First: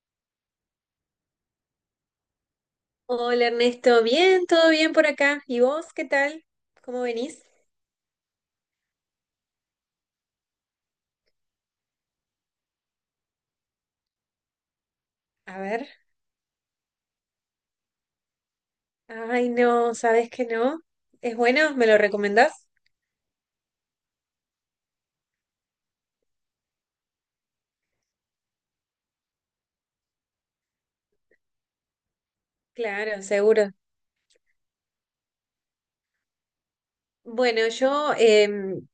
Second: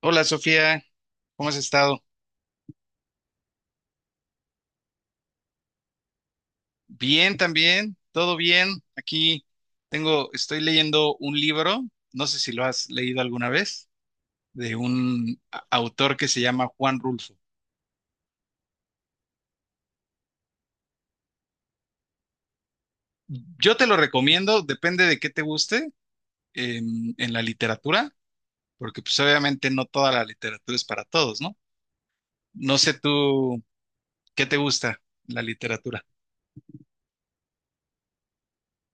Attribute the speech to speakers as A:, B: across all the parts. A: Hola Sofía, ¿cómo has estado?
B: Hola Ernesto, bien, todo bien por acá. ¿Y vos qué tal? ¿Cómo
A: Bien
B: venís?
A: también, todo bien. Aquí tengo, estoy leyendo un libro, no sé si lo has leído alguna vez, de un
B: A ver.
A: autor que se llama Juan Rulfo.
B: Ay, no, ¿sabés que no? ¿Es bueno? ¿Me lo recomendás?
A: Yo te lo recomiendo, depende de qué te guste en la literatura, porque pues obviamente no toda la literatura es para todos, ¿no? No sé
B: Claro,
A: tú,
B: seguro.
A: ¿qué te gusta la literatura?
B: Bueno, yo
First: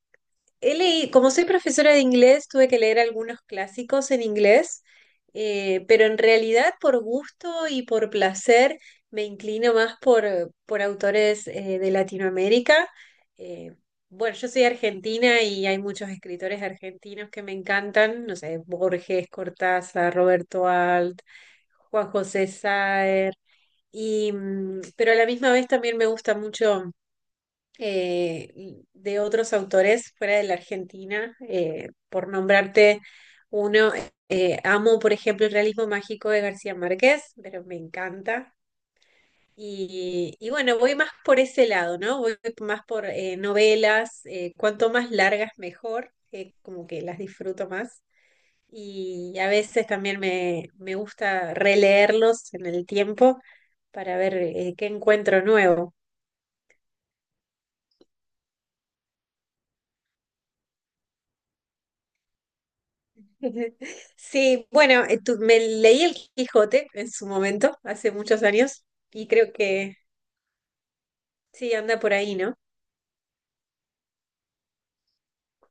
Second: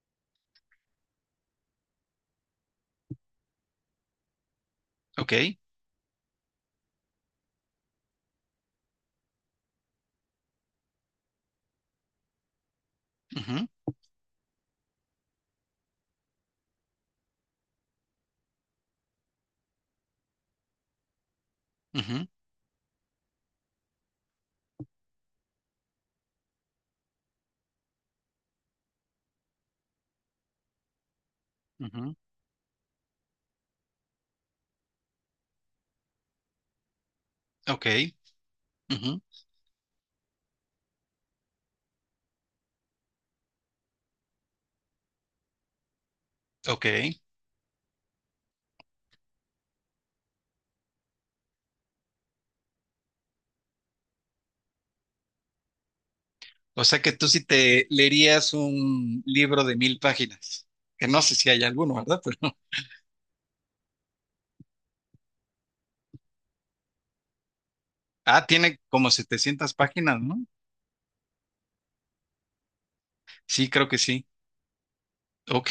B: Como soy profesora de inglés, tuve que leer algunos clásicos en inglés,
A: Ok.
B: pero en realidad por gusto y por placer me inclino más por autores de Latinoamérica.
A: Ujú.
B: Eh, bueno, yo soy argentina y hay muchos escritores argentinos que me encantan, no sé, Borges, Cortázar, Roberto Alt, Juan
A: Ujú.
B: José Saer, y, pero a la misma vez también me gusta mucho de otros autores fuera de la Argentina,
A: Ujú.
B: por nombrarte uno, amo, por ejemplo, el realismo mágico de García Márquez, pero me
A: Ok.
B: encanta.
A: Ujú.
B: Y bueno, voy más por ese lado, ¿no? Voy más por novelas, cuanto más largas mejor,
A: Ok.
B: como que las disfruto más. Y a veces también me gusta releerlos en el tiempo para ver qué encuentro nuevo.
A: O sea que tú sí te leerías un libro de mil páginas, que no sé si hay alguno, ¿verdad? Pero,
B: Sí, bueno, me leí el Quijote en su momento, hace muchos
A: ah, tiene
B: años,
A: como
B: y creo
A: 700
B: que
A: páginas, ¿no?
B: sí, anda por ahí, ¿no?
A: Sí, creo que sí. Ok,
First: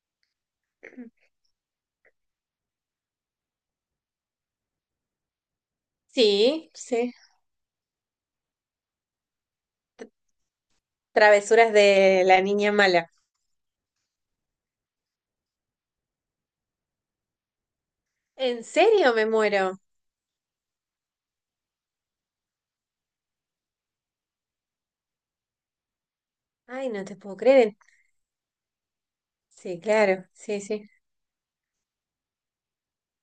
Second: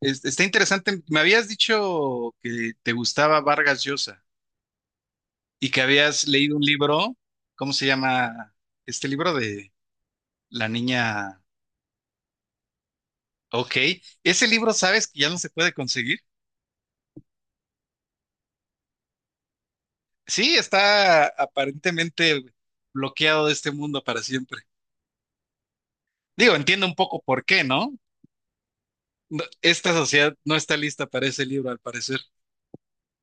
A: está interesante. Me habías dicho que te gustaba Vargas Llosa y que habías leído un
B: Sí, sí.
A: libro, ¿cómo se llama? Este libro de la niña.
B: Travesuras de la niña mala.
A: Ok, ese libro, ¿sabes que ya no se puede conseguir?
B: ¿En serio me muero?
A: Sí, está aparentemente bloqueado de este mundo para siempre. Digo, entiendo
B: Ay,
A: un
B: no te
A: poco
B: puedo
A: por qué,
B: creer.
A: ¿no? No,
B: Sí,
A: esta
B: claro,
A: sociedad no
B: sí,
A: está
B: sí.
A: lista para ese libro, al parecer.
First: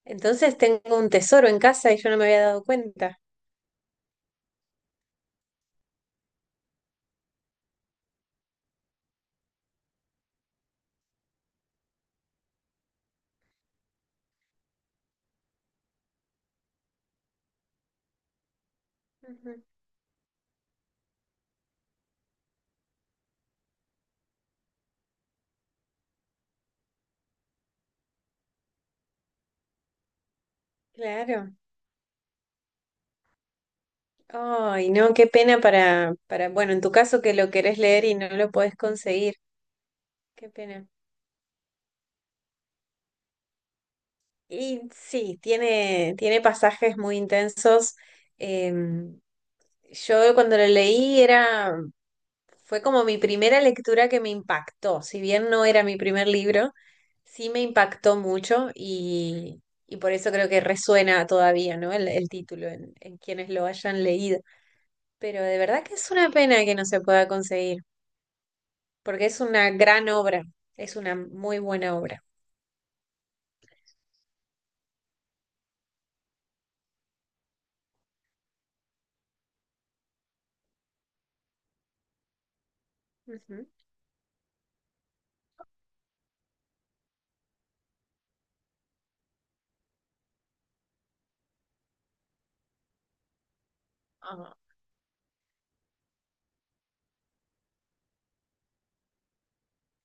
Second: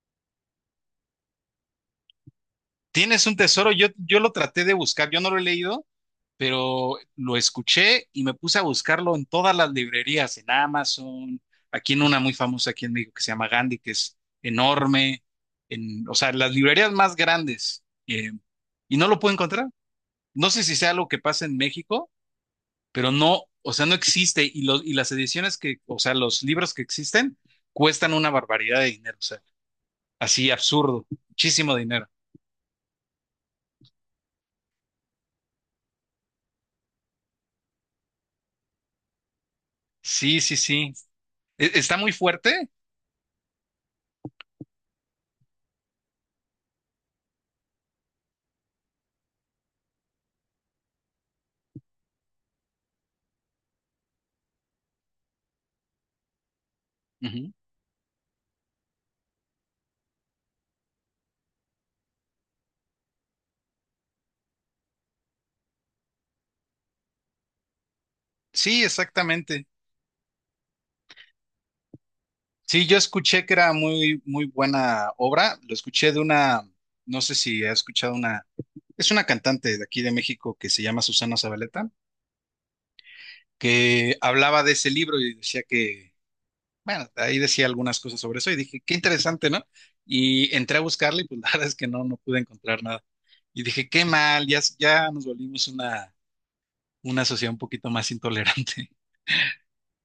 B: Entonces tengo un tesoro en casa y yo no me había dado cuenta.
A: Tienes un tesoro, yo lo traté de buscar, yo no lo he leído, pero lo escuché y me puse a buscarlo en todas las librerías, en Amazon, aquí en una muy famosa aquí en México que se llama Gandhi, que es enorme, en, o sea, las librerías más grandes, y no lo puedo
B: Ujú.
A: encontrar. No sé si sea algo que pasa en México, pero no, o sea, no existe, y, los y las ediciones que, o sea, los libros que existen cuestan una barbaridad de dinero. Así absurdo,
B: Claro.
A: muchísimo dinero.
B: Ay, no, qué pena para, bueno, en tu caso que lo querés leer y no lo podés conseguir.
A: Sí,
B: Qué
A: sí,
B: pena.
A: sí. ¿Está muy fuerte?
B: Y sí, tiene, tiene pasajes muy intensos. Em, yo cuando lo leí era, fue como mi primera lectura que me impactó. Si bien no era mi primer libro, sí
A: Ujú.
B: me impactó mucho y por eso creo que resuena todavía, ¿no? El título en quienes lo hayan leído. Pero de verdad que es una pena que no se pueda conseguir,
A: Sí,
B: porque es
A: exactamente.
B: una gran obra, es una muy buena obra.
A: Sí, yo escuché que era muy, muy buena obra. Lo escuché de una, no sé si ha escuchado una, es una cantante de aquí de México que se llama Susana Zabaleta,
B: Ujú.
A: que hablaba de ese libro y decía que, bueno, ahí decía algunas cosas sobre eso y dije, qué interesante, ¿no? Y entré a buscarle y pues la verdad es que no pude encontrar nada. Y dije, qué mal, ya, ya nos volvimos una sociedad un poquito más intolerante.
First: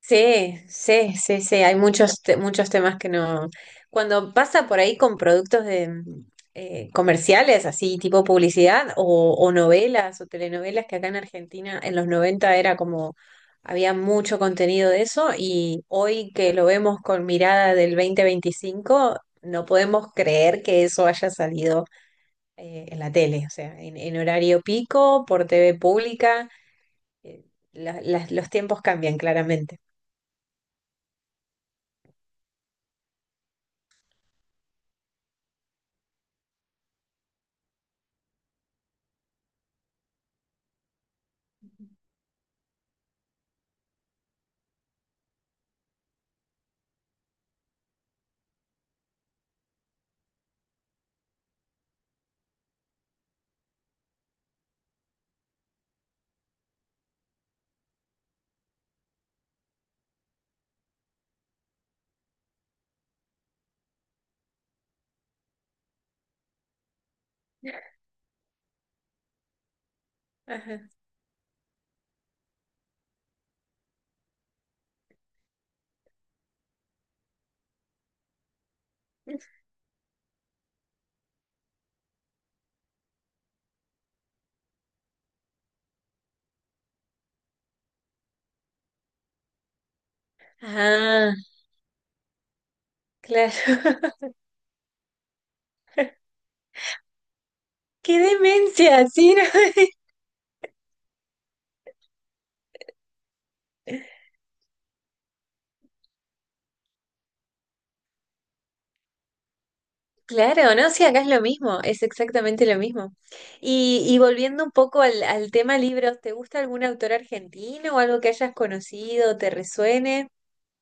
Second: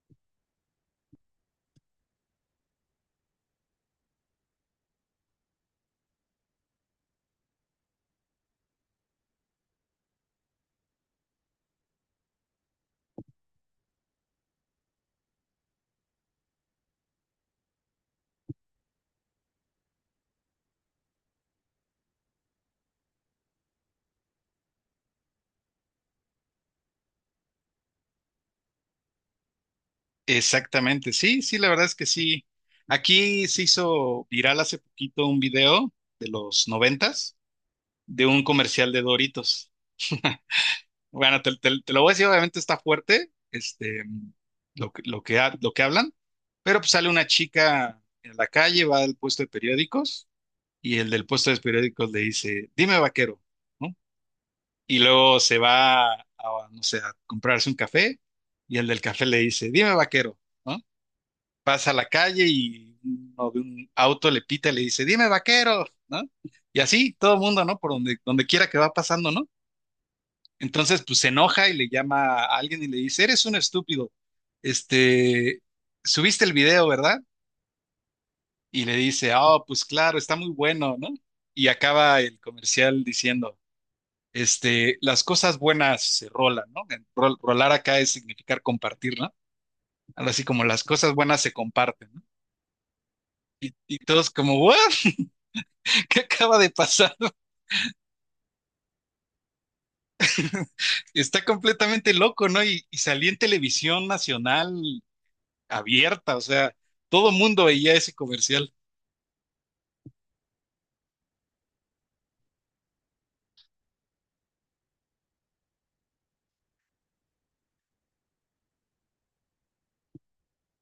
B: Sí, sí, sí, sí, hay muchos, muchos temas que no. Cuando pasa por ahí con productos de, comerciales, así tipo publicidad, o novelas o telenovelas, que acá en Argentina en los 90 era como, había mucho contenido de eso, y hoy que lo vemos con mirada del 2025 no podemos creer que eso haya salido en la tele, o sea, en horario pico, por TV pública, eh, los tiempos cambian claramente.
A: Exactamente, sí, sí, la verdad es que sí. Aquí se hizo viral hace poquito un video de los noventas de un comercial de Doritos. Bueno, te lo voy a decir, obviamente está fuerte, este, lo que hablan, pero pues sale una chica en la calle, va al puesto de periódicos y el del puesto de periódicos le dice, dime vaquero, ¿no? Y luego se va a, no sé, a comprarse un café y el del café le dice, dime vaquero, ¿no? Pasa a la calle y uno de un auto le pita y le dice, dime vaquero, ¿no? Y así todo el mundo, ¿no? Por donde quiera que va pasando, ¿no?
B: Ajá.
A: Entonces, pues se enoja y le llama a alguien y le dice, eres un estúpido, este, subiste el video, ¿verdad? Y le dice, oh, pues claro, está muy bueno, ¿no? Y acaba el comercial diciendo, este, las cosas buenas se rolan, ¿no? En rolar acá es significar compartir, ¿no? Algo así como las cosas
B: Ah,
A: buenas se comparten, ¿no?
B: claro.
A: Y todos como, ¿what? ¿Qué acaba de pasar?
B: ¡Qué demencia! Sí, no,
A: Está completamente loco, ¿no? Y salía en televisión nacional abierta, o sea, todo mundo veía ese comercial.
B: Claro, no, sí, acá es lo mismo, es exactamente lo mismo. Y volviendo un poco al tema libros, ¿te gusta algún autor argentino o algo que hayas conocido, te resuene?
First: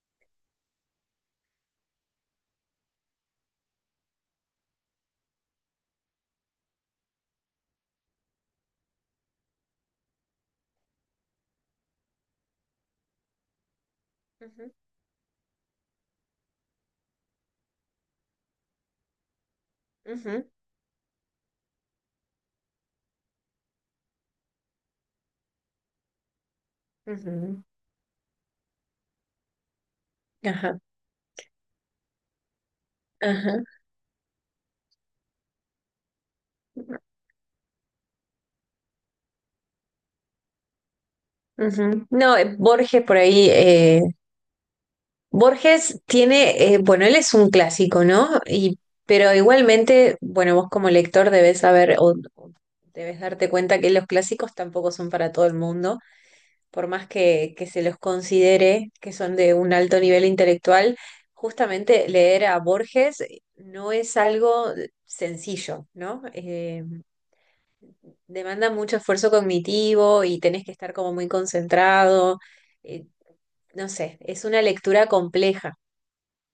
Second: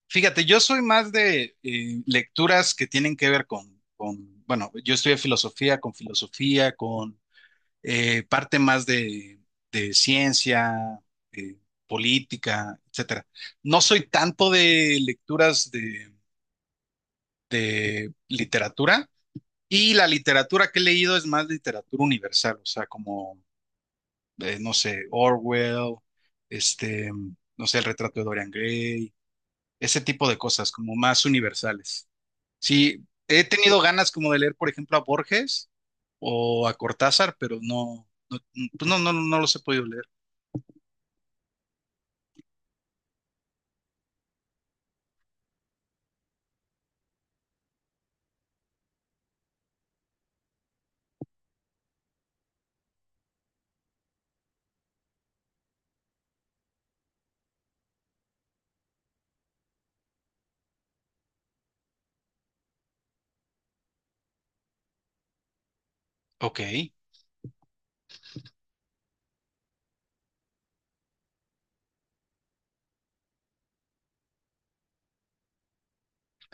A: Fíjate, yo soy más de lecturas que tienen que ver bueno, yo estudié filosofía, con parte más de ciencia, eh, política, etcétera. No soy tanto
B: Ujú,
A: de lecturas de literatura. Y la
B: ujú,
A: literatura que he leído es más literatura universal, o sea, como no sé, Orwell, este,
B: ujú.
A: no sé, el retrato de Dorian Gray, ese tipo de cosas
B: Ajá,
A: como más universales. Sí, he
B: ajá.
A: tenido ganas como de leer, por ejemplo, a Borges o a Cortázar, pero no, pues no, no los he podido leer.
B: Ujú. No, Borges por ahí, Borges tiene, bueno, él es un clásico, ¿no? Pero igualmente, bueno, vos como lector debes saber o debes darte cuenta que los clásicos tampoco son para todo el mundo, por más que se los considere que son de un alto nivel intelectual, justamente leer a Borges no es algo sencillo, ¿no?
A: Ok.
B: Demanda mucho esfuerzo cognitivo y tenés que estar como muy concentrado. eh, no sé, es una lectura compleja.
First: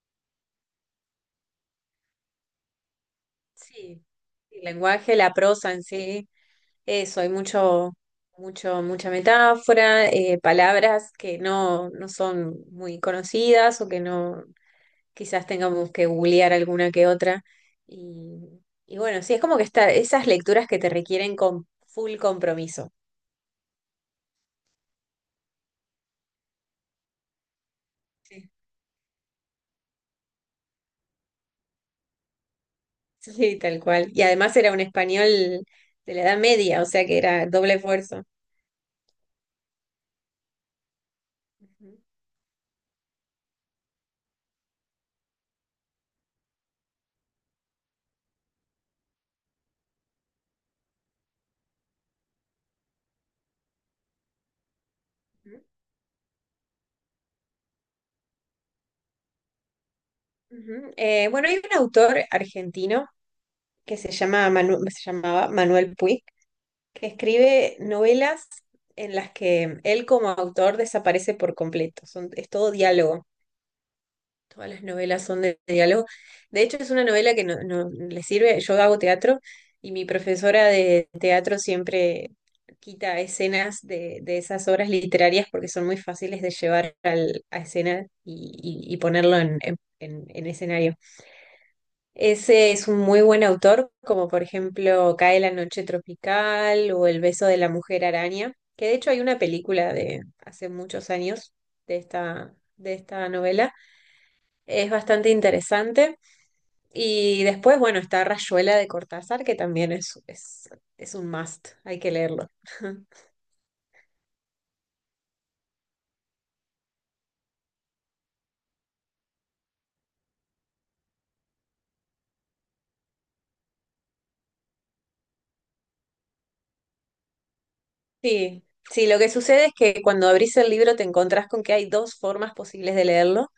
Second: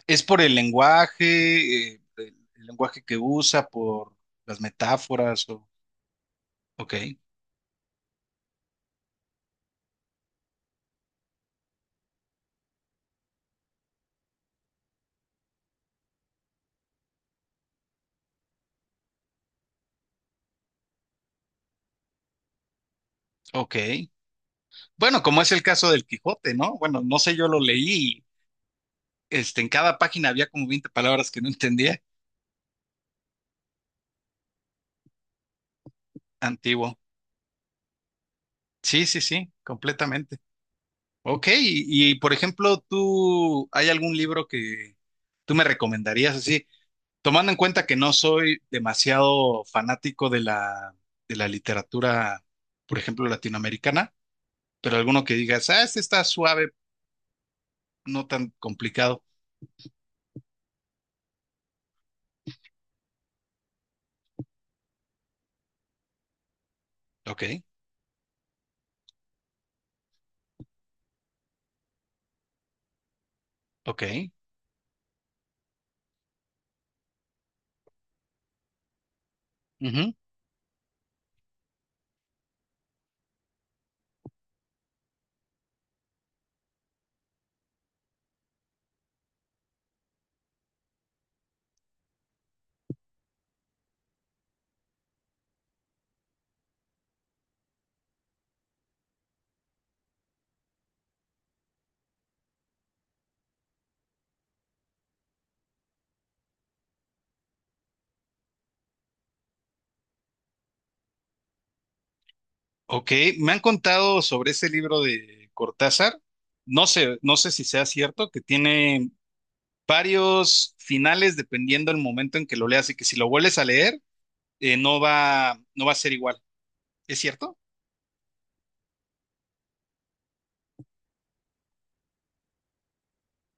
A: ¿Es por el lenguaje, el lenguaje que usa,
B: Sí,
A: por las
B: el lenguaje, la
A: metáforas o...
B: prosa en sí,
A: Ok,
B: eso, hay mucha metáfora, palabras que no son muy conocidas o que no, quizás tengamos que googlear alguna que otra. Y, y bueno, sí, es como que está, esas lecturas que te requieren con full compromiso.
A: ok. Bueno, como es el caso del Quijote, ¿no? Bueno, no sé, yo lo leí, y,
B: Sí.
A: este, en cada página había como 20 palabras que no entendía.
B: Sí, tal cual. Y además era un español de la Edad Media, o
A: Antiguo.
B: sea que era doble esfuerzo.
A: Sí, sí, sí, completamente. Ok,
B: Ujú,
A: y, por ejemplo, ¿tú hay algún libro que tú me recomendarías así? Tomando en cuenta que no soy demasiado fanático de la literatura, por ejemplo, latinoamericana, pero alguno que
B: ujú,
A: digas, ah, este está suave, no tan complicado.
B: ujú. Bueno, hay un autor argentino que se llama se llamaba Manuel Puig, que
A: Ok,
B: escribe novelas en las que él como autor desaparece por completo. Son, es todo diálogo.
A: ok,
B: Todas las novelas son de diálogo. De hecho, es una novela que no le sirve. Yo hago teatro y mi
A: ujú,
B: profesora de teatro siempre quita escenas de esas obras literarias porque son muy fáciles de llevar a escena y, y ponerlo en, en escenario. Ese es un muy buen autor, como por ejemplo Cae la noche tropical o El beso de la mujer araña, que de hecho hay una película de hace muchos años de esta novela. Es bastante interesante. Y después, bueno, está Rayuela de Cortázar, que también es un must, hay que leerlo.
A: ok. Me han contado sobre ese libro de Cortázar. No sé, no sé si sea cierto, que tiene varios finales dependiendo del momento en que lo leas y que si lo vuelves a leer, no va a ser igual. ¿Es cierto?
B: Sí, sí, lo que sucede es que cuando abrís el libro te encontrás con que hay dos formas posibles de leerlo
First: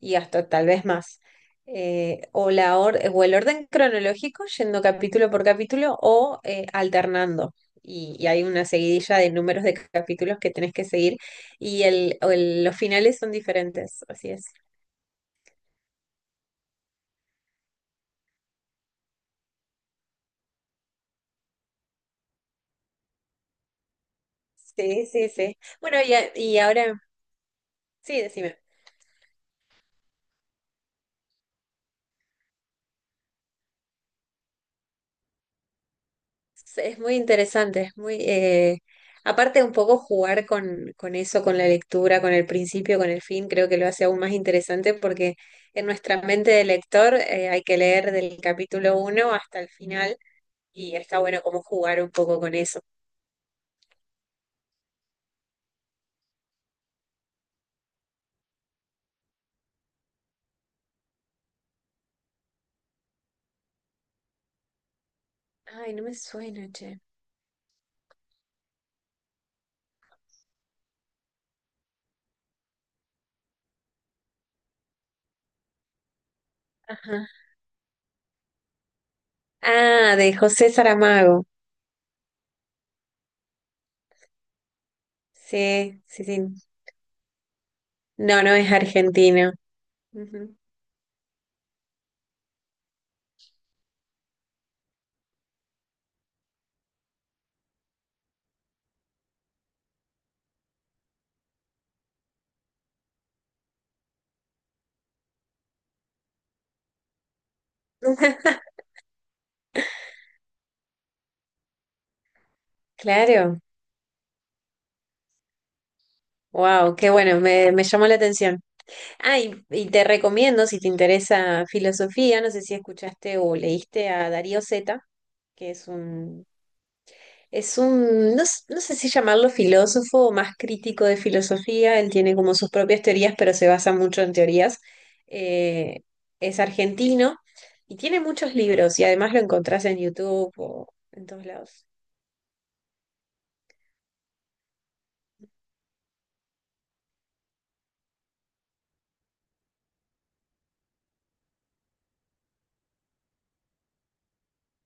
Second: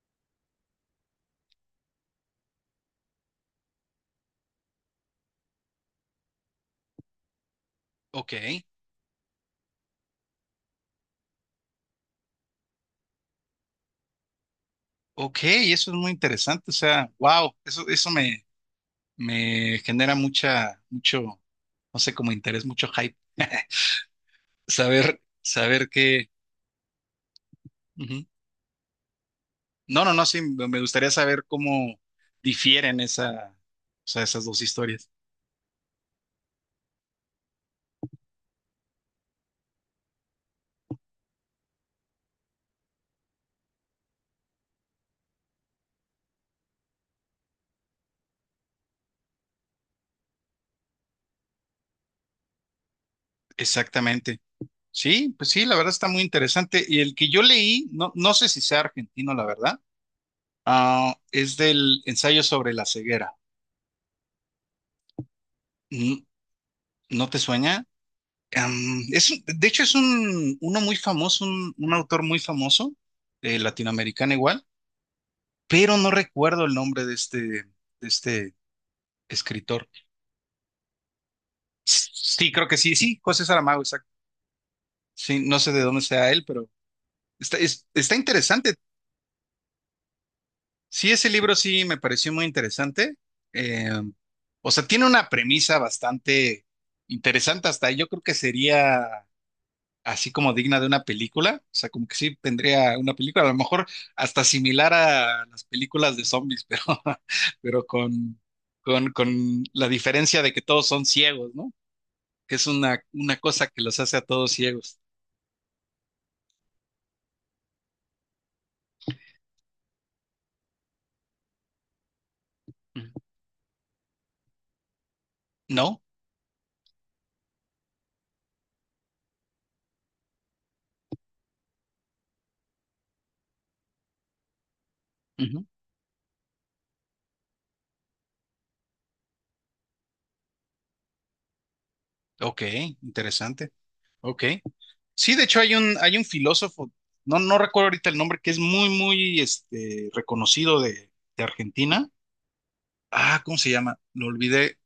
B: y hasta tal vez más. O el orden cronológico, yendo capítulo por capítulo, o alternando. Y
A: Ok,
B: hay una seguidilla de números de capítulos que tenés que seguir y los finales son diferentes, así es.
A: ok, eso es muy interesante. O sea, wow, eso me, genera mucha, mucho, no sé, como interés, mucho hype.
B: Sí,
A: Saber,
B: sí, sí.
A: saber
B: Bueno, y,
A: qué.
B: a- y ahora, sí,
A: Ujú.
B: decime.
A: No, no, no, sí, me gustaría saber cómo difieren esa, o sea, esas dos historias.
B: Sí, es muy interesante, es muy, aparte un poco jugar con eso, con la lectura, con el principio, con el fin, creo que lo hace aún más interesante porque en nuestra mente de lector hay que leer del capítulo uno hasta el final y está bueno como jugar un poco con eso.
A: Exactamente. Sí, pues sí, la verdad está muy interesante. Y el que yo leí, no, no sé si sea argentino, la verdad. Ah, es del ensayo sobre la ceguera.
B: Ay, no
A: Mm.
B: me suena, che.
A: ¿No te sueña? Es, de hecho, es un, uno muy famoso, un autor muy famoso, latinoamericano igual, pero no recuerdo el nombre
B: Ajá.
A: de este escritor.
B: Ah, de José Saramago.
A: Sí, creo que sí, sí, José Saramago, exacto. Sí, no sé de dónde
B: Sí, sí,
A: sea él,
B: sí.
A: pero está
B: No, no es
A: interesante.
B: argentino. Ujú.
A: Sí, ese libro sí me pareció muy interesante. Eh, o sea, tiene una premisa bastante interesante, hasta yo creo que sería así como digna de una película, o sea, como que sí tendría una película, a lo mejor hasta similar a las películas de zombies, pero con, con, con la diferencia de que todos son ciegos, ¿no? Que es una
B: Claro.
A: cosa que los hace a todos ciegos.
B: Wow, qué bueno, me llamó la atención. Ah, y te recomiendo, si te interesa filosofía, no sé si
A: Ujú.
B: escuchaste o leíste a Darío Zeta, que
A: ¿No?
B: no, no sé si llamarlo filósofo o más crítico de filosofía, él tiene como sus propias teorías, pero se basa mucho en teorías.
A: Ujú.
B: Eh, es argentino y tiene muchos libros y además lo encontrás en YouTube o en todos lados.
A: Ok, interesante. Ok. Sí, de hecho hay un filósofo, no, no recuerdo ahorita el nombre, que es muy, muy este, reconocido de Argentina. Ah, ¿cómo se llama? Lo olvidé.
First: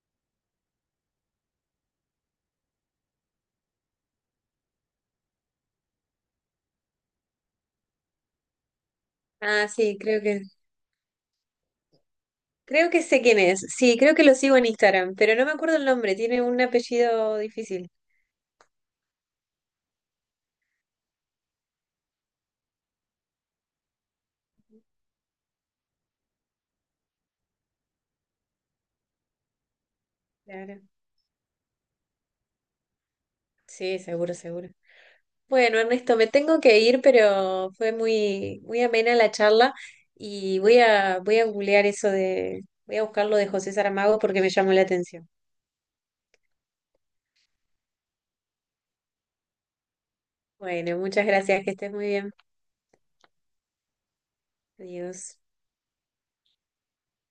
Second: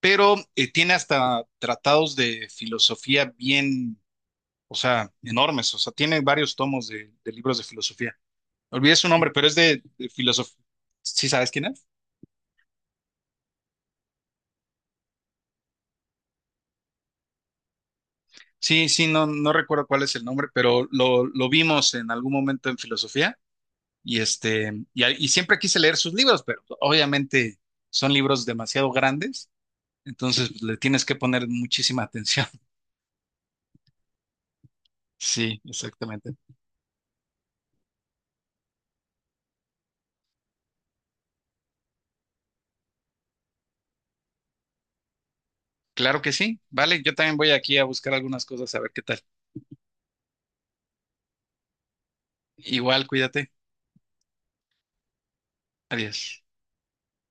A: Pero tiene hasta tratados de filosofía bien, o sea, enormes, o sea, tiene varios tomos de libros de filosofía. Olvidé su nombre, pero es
B: Ah,
A: de,
B: sí,
A: de
B: creo que,
A: filosofía. ¿Sí sabes quién es?
B: creo que sé quién es. Sí, creo que lo sigo en Instagram, pero no me acuerdo el nombre, tiene un apellido difícil.
A: Sí, sí, no, no recuerdo cuál es el nombre, pero lo vimos en algún momento en filosofía y este, y siempre quise leer sus libros, pero obviamente son libros demasiado grandes, entonces pues, le
B: Claro.
A: tienes que poner muchísima atención.
B: Sí, seguro, seguro.
A: Sí,
B: Bueno, Ernesto, me
A: exactamente.
B: tengo que ir, pero fue muy, muy amena la charla y voy a googlear voy a buscar lo de José Saramago porque me llamó la atención.
A: Claro que sí. Vale, yo también voy aquí a buscar algunas cosas a ver qué tal.
B: Bueno, muchas gracias, que estés muy bien.
A: Igual, cuídate.
B: Adiós.
A: Adiós.